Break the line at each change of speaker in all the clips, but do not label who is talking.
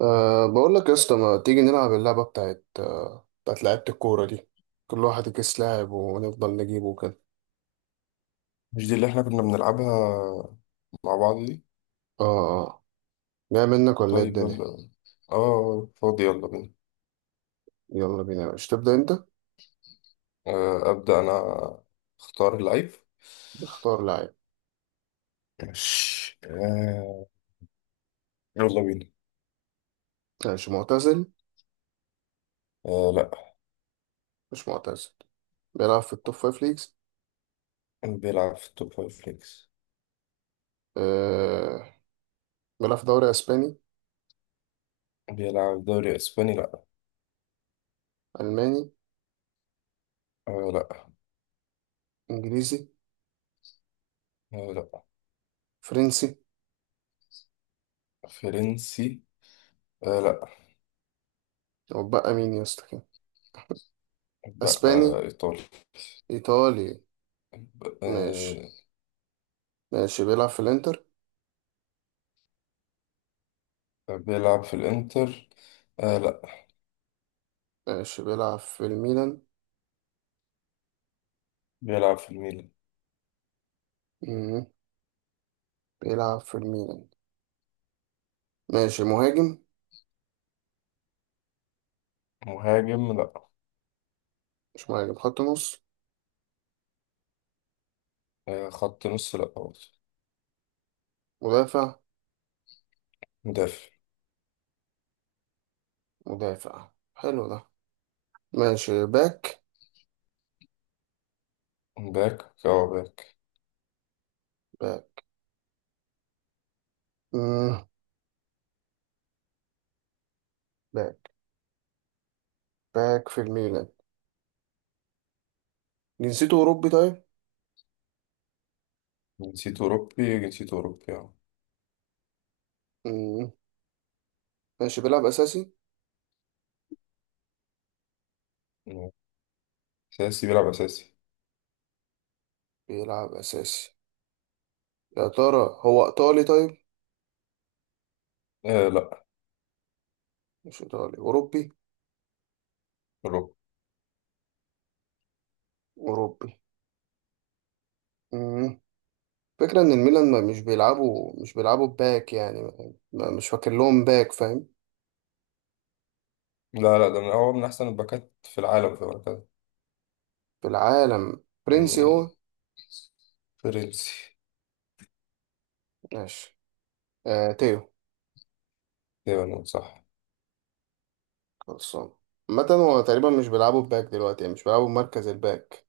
بقول لك يا اسطى، ما تيجي نلعب اللعبة بتاعت بتاعت لعيبة الكورة دي. كل واحد يكيس لاعب ونفضل نجيبه كده.
مش دي اللي احنا كنا بنلعبها مع بعض دي.
اه. اه أه. جاي منك ولا ايه
طيب
الدنيا؟
يلا، اه فاضي، يلا بينا.
يلا بينا، مش تبدأ انت؟
آه، أبدأ أنا، أختار اللعيب.
اختار لاعب.
ماشي آه، يلا بينا.
ماشي، معتزل؟
آه لا.
مش معتزل. بيلعب في التوب فايف ليجز؟
بيلعب في التوب فايف ليجز.
أه بيلعب في دوري اسباني؟
بيلعب دوري اسباني لا.
الماني؟
آه لا.
انجليزي؟
آه لا.
فرنسي؟
فرنسي، آه لا.
وبقى مين يا اسطى كده؟
بقى
اسباني؟
آه ايطالي،
ايطالي؟
آه.
ماشي ماشي بيلعب في الانتر؟
بيلعب في الانتر، آه لا.
ماشي، بيلعب في الميلان؟
بيلعب في الميلان.
مم. بيلعب في الميلان. ماشي، مهاجم؟
مهاجم لا.
مش مهاجم، خط نص؟
آه خط نص لا برضه.
مدافع؟
مدافع،
مدافع حلو ده. ماشي، باك؟
باك، اه باك.
باك. مم. باك. باك في الميلان. جنسيته أوروبي طيب؟
جنسيته أوروبي، جنسيته أوروبي اه.
مم. ماشي، بيلعب أساسي؟
أساسي، بيلعب أساسي.
بيلعب أساسي. يا ترى هو إيطالي طيب؟
آه لا،
مش إيطالي، أوروبي؟
أوروبي.
أوروبي. مم. فكرة إن الميلان ما مش بيلعبوا باك يعني مش فاكر لهم باك، فاهم؟
لا لا، ده من أحسن الباكات في العالم في الوقت
في العالم. فرنسي هو؟
يعني. فرنسي.
ماشي. تيو؟
تقريبا نقول صح.
خلصان. عامة هو تقريبا مش بيلعبوا باك دلوقتي، يعني مش بيلعبوا مركز الباك.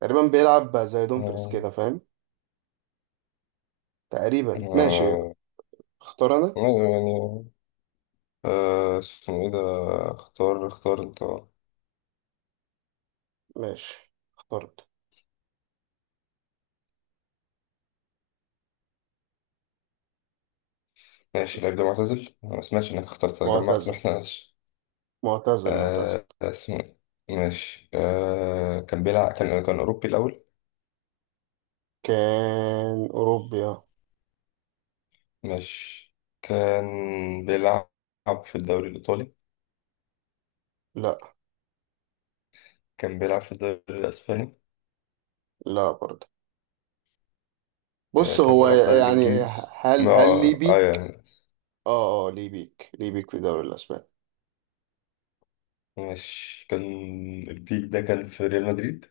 تقريبا بيلعب زي دومفريس
آه.
كده، فاهم؟ تقريبا. ماشي.
آه
اختار انا.
يعني، آه اسمه إيه ده، اختار اختار أنت.
ماشي، اخترت.
ماشي، اللعيب ده معتزل، أنا ما سمعتش إنك اخترت، أنا جمعت ما
معتزل،
إحناش.
معتزل، معتزل.
آه اسمه إيه. ماشي آه، كان بيلعب، كان أوروبي الأول.
كان اوروبيا.
ماشي، كان بيلعب في الدوري الإيطالي.
لا،
كان بيلعب في الدوري الأسباني.
لا، برضه
آه،
بص
كان
هو
بيلعب في الدوري
يعني.
الإنجليزي.
هل
ما
هل ليه
آه
بيك؟
يعني.
اه، اه، ليه بيك، ليه بيك في الدوري الاسباني؟
ماشي كان، البيك ده كان في ريال مدريد.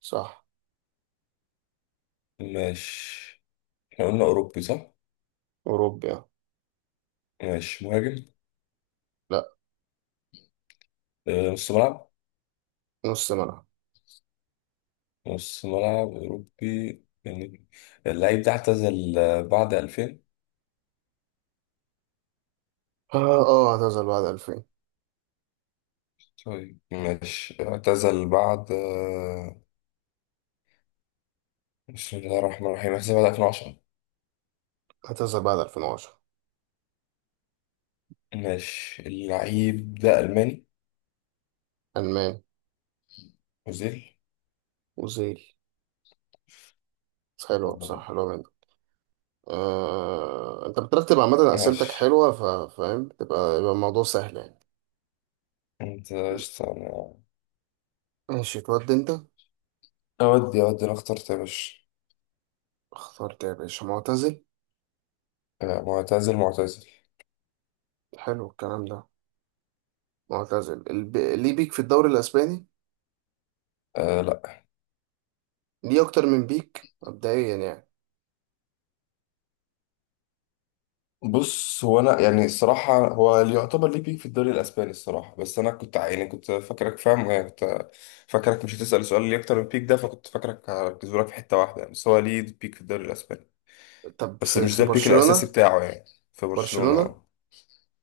صح.
ماشي، احنا قلنا أوروبي صح؟
اوروبيا.
ماشي، مهاجم.
لا.
آه، نص ملعب.
نص ملعب.
نص ملعب أوروبي يعني. اللعيب ده اعتزل آه، بعد 2000.
اه، اه، اعتزل بعد 2000؟
طيب ماشي، اعتزل بعد آه، بسم الله الرحمن الرحيم، اعتزل بعد 2010.
اعتزل بعد 2010.
ماشي، اللعيب ده ألماني،
الماني.
أوزيل.
اوزيل. حلوة
الله
بصراحة،
يبارك.
حلوة جدا. انت بترتب عامة اسئلتك
ماشي،
حلوة. فاهم. يبقى الموضوع سهل يعني.
أنت قشطة. أنا
ماشي، تودي انت؟
أودي أودي، أنا اخترت يا باشا.
اخترت يا باشا. معتزل.
آه، معتزل معتزل.
حلو الكلام ده. معتزل. ليه بيك في الدوري الاسباني؟
أه لا.
ليه اكتر من بيك مبدئيا يعني؟
بص، هو أنا يعني الصراحة، هو اللي يعتبر ليه بيك في الدوري الأسباني الصراحة، بس أنا كنت يعني كنت فاكرك فاهم، يعني كنت فاكرك مش هتسأل سؤال ليه أكتر من بيك ده، فكنت فاكرك هركزه لك في حتة واحدة يعني. بس هو ليه بيك في الدوري الأسباني،
طب
بس
في
مش
في
ده البيك الأساسي
برشلونة؟
بتاعه يعني. في برشلونة
برشلونة.
أه.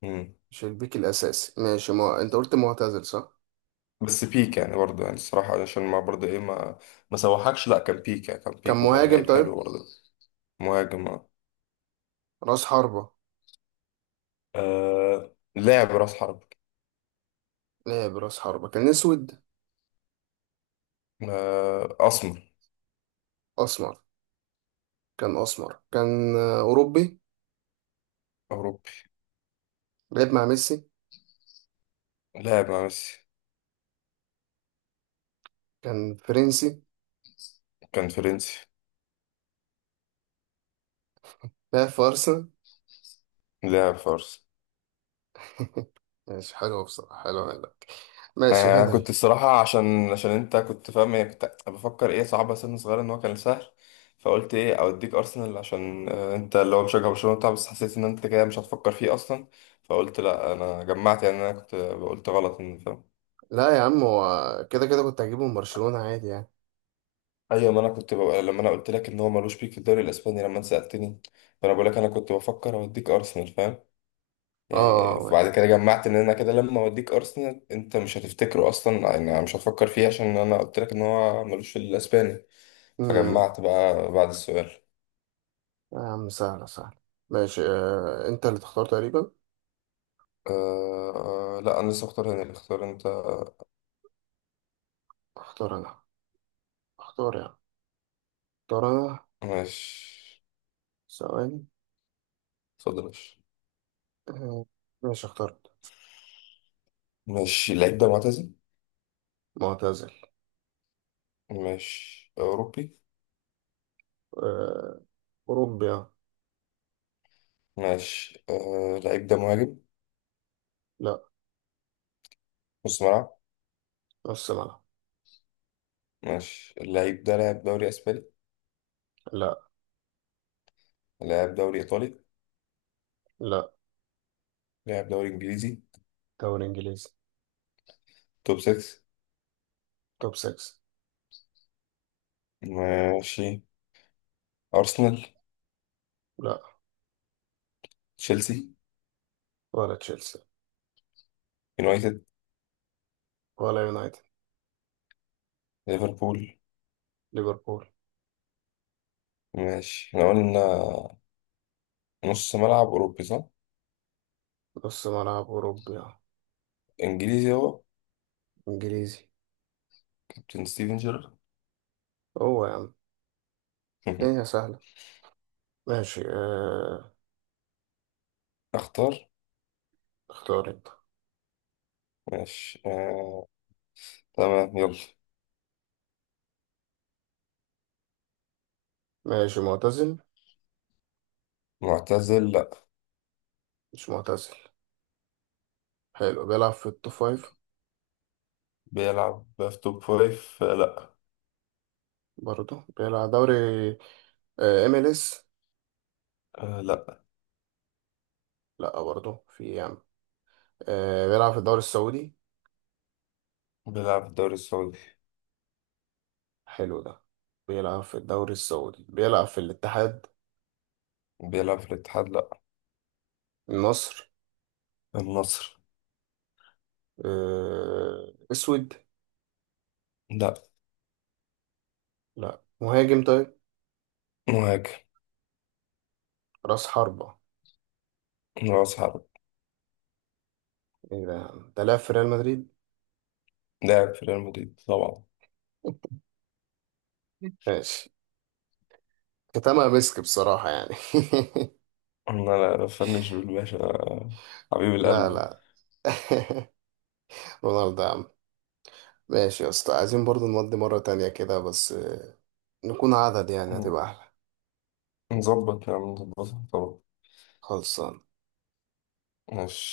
مم.
مش البيك الاساسي. ماشي. ما... انت قلت معتزل، صح؟
بس بيك يعني برضه يعني الصراحة عشان ما برضه ايه، ما سوحكش، لا كان بيك يعني، كان
كان
بيك وكان
مهاجم
لعيب حلو
طيب؟
برضه. مهاجم اه.
راس حربة؟
آه، لاعب راس حرب.
لعب راس حربة. كان اسود؟
آه، أسمر،
اسمر؟ كان اسمر. كان اوروبي.
أوروبي.
لعب مع ميسي؟
لاعب مع ميسي.
كان فرنسي؟
كان فرنسي.
لا، في أرسنال.
لاعب فارس.
ماشي، حلو بصراحة، حلو منك. ماشي،
آه كنت
هنري؟
الصراحة عشان انت كنت فاهم، يعني كنت بفكر ايه صعبة سن صغيرة، ان هو كان سهل، فقلت ايه اوديك ارسنال عشان آه، انت اللي هو مشجع برشلونة بتاع، بس حسيت ان انت كده مش هتفكر فيه اصلا، فقلت لا انا جمعت يعني، انا كنت قلت غلط ان فاهم.
لا يا عم، هو كده كده كنت هجيبه من برشلونة عادي يعني.
ايوه، ما انا كنت بقى لما انا قلت لك ان هو ملوش بيك في الدوري الاسباني، لما انت سالتني، فانا بقول لك انا كنت بفكر اوديك ارسنال فاهم. يعني
اه.
بعد كده جمعت ان انا كده لما اوديك ارسنال انت مش هتفتكره اصلا يعني، مش هتفكر فيه، عشان انا قلت لك ان هو ملوش في الاسباني،
امم
فجمعت بقى بعد السؤال.
يا عم، سهلة سهلة. ماشي. آه. انت اللي تختار تقريبا.
أه لا، انا لسه اختار هنا، اللي اختار انت.
اختار انا. اختار يعني. اختار انا.
ماشي،
ثواني.
اتفضل ماشي.
آه. ماشي، اخترت.
ماشي، اللعيب ده معتزل.
معتزل.
ماشي، اوروبي.
آه. اوروبي. آه.
ماشي أه، اللعيب ده مهاجم،
لا.
نص ملعب.
نص ملعب.
ماشي، اللعيب ده لعب دوري اسباني،
لا.
لعب دوري ايطالي،
لا.
لعب دوري انجليزي.
دوري انجليزي.
توب 6.
توب 6.
ماشي، ارسنال،
لا.
تشيلسي،
ولا تشيلسي.
يونايتد،
ولا يونايتد.
ليفربول.
ليفربول.
ماشي، احنا قلنا نص ملعب اوروبي صح؟
نص ملعب أوروبي. آه.
انجليزي هو،
إنجليزي.
كابتن ستيفن جيرارد.
هو يا عم. الدنيا سهلة. ماشي. آه.
اختار.
اختار أنت.
ماشي آه. تمام، يلا.
ماشي، معتزل؟
معتزل لا.
مش معتزل. حلو، بيلعب في التوب فايف؟
بيلعب في توب فايف آه، لا.
برضه بيلعب دوري MLS؟
آه. لا.
لا برضه. في إيه يا عم؟ آه. بيلعب في الدوري السعودي؟
بيلعب في الدوري السعودي.
حلو ده. بيلعب في الدوري السعودي. بيلعب في الاتحاد؟
بيلعب في الاتحاد لا.
النصر؟
النصر.
آه. اسود؟
لا.
لا، مهاجم طيب؟
مهاجم،
راس حربة؟
راس حرب.
ايه ده يا عم، ده لاعب في ريال مدريد.
لاعب في ريال مدريد طبعا.
ماشي. كتمها مسك بصراحة يعني.
انا لا فنش بالباشا، حبيب
لا،
القلب.
لا. رونالدو يا عم. ماشي يا اسطى، عايزين برضو نودي مرة تانية كده بس نكون عدد، يعني هتبقى أحلى.
مظبط نعم، مظبطها طبعا.
خلصان.
ماشي